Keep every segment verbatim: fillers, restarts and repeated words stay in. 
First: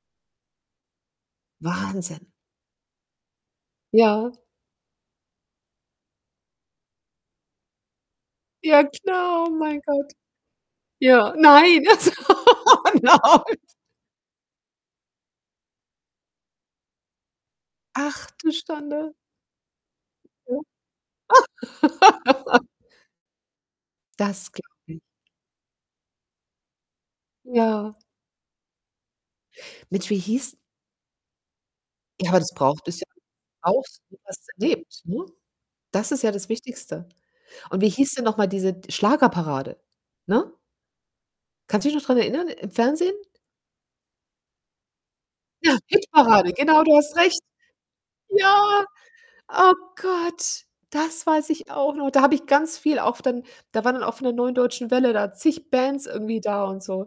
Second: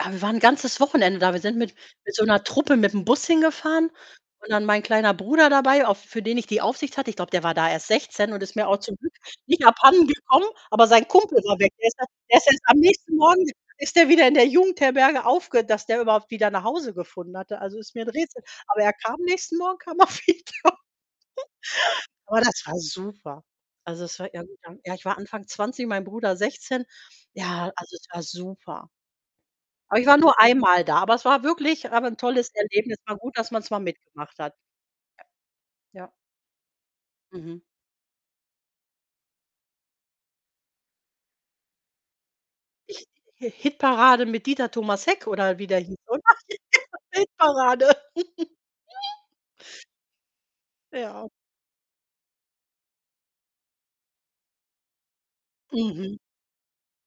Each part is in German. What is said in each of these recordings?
Ja, wir waren 'n ganzes Wochenende da. Wir sind mit mit so Wahnsinn. 'ner Truppe mit dem Bus hingefahren Ja. und dann mein kleiner Bruder dabei, auf für den ich die Aufsicht hatte. Ich glaube, der war da erst sechszehn und ist mir auch Ja zum Glück klar, oh nicht mein abhanden Gott. gekommen, aber sein Ja Kumpel war weg. nein, Der ist e also der ist erst am oh nächsten Morgen nein. ist der wieder in der Jugendherberge aufge dass der überhaupt wieder nach Hause gefunden hatte. Also, ist mir 'n Ach, Rätsel. du Aber er Schande. kam nächsten Morgen kam er wieder. [unintelligible] Aber das war super. Also, es war Das glaube irgendwann ja ich. ich war Anfang zwanzig, mein Bruder sechszehn. Ja, Ja. also, es war super. Aber ich Mensch, wie war nur hieß einmal da. Aber es war wirklich aber 'n Ja, aber tolles das braucht Erlebnis, bisschen war [unintelligible] gut, dass man's mal Brauchst du, mitgemacht was hat. erlebt, ne? Das Ja. ist ja das Wichtigste. Mhm. Und wie hieß denn noch mal diese d Schlagerparade, ne? Kannst du dich noch dran erinnern im Ich Fernsehen? Hi Hitparade mit Dieter Thomas Heck oder wie der Ja, hieß, oder? Hitparade. Genau, du hast recht. Hitparade. Ja. Oh Gott, das Ja. weiß ich auch noch. Da habe ich ganz viel auf dann da waren dann auch von der Neuen Deutschen Welle da zig Bands Mhm. irgendwie da und so.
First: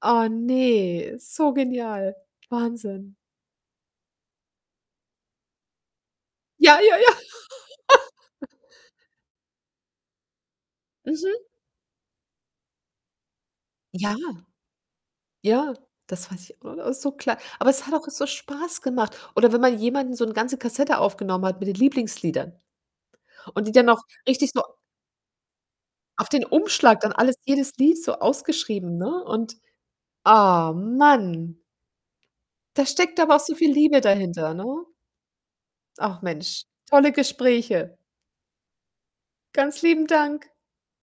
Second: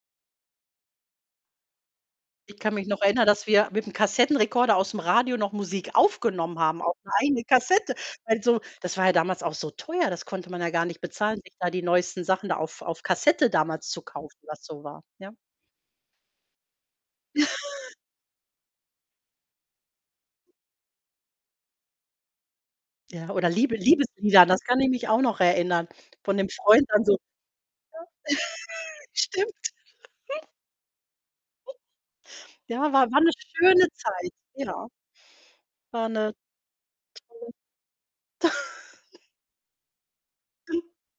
Ah ne, so genial. Ich kann mich noch Wahnsinn. erinnern, dass wir mit dem Kassettenrekorder aus'm Radio noch Musik aufgenommen Ja, haben auf ja, 'ne ja. eigene Kassette. Weil so das war ja damals auch so teuer, das konnte man ja gar nicht bezahlen, Mhm. sich da die neuesten Sachen da auf auf Kassette damals zu Ja. kaufen, was so war. Ja. Ja, das weiß ich auch noch so klar. Ja. Aber es hat auch so Spaß gemacht oder wenn man jemandem 'n so 'n ganze Kassette aufgenommen hat mit den Lieblingsliedern Ja, oder und die Liebe dann auch Liebeslieder, richtig das so kann ich mich auch noch erinnern, auf von den 'nem Freund Umschlag dann dann so alles jedes Lied so ausgeschrieben, ja, ne? stimmt. Und, ah Mann. Ja, Da war steckt war 'ne aber auch so viel schöne Liebe Zeit. dahinter, ne? Ja. War Ach 'ne tolle Mensch, tolle Gespräche. Ganz lieben Dank.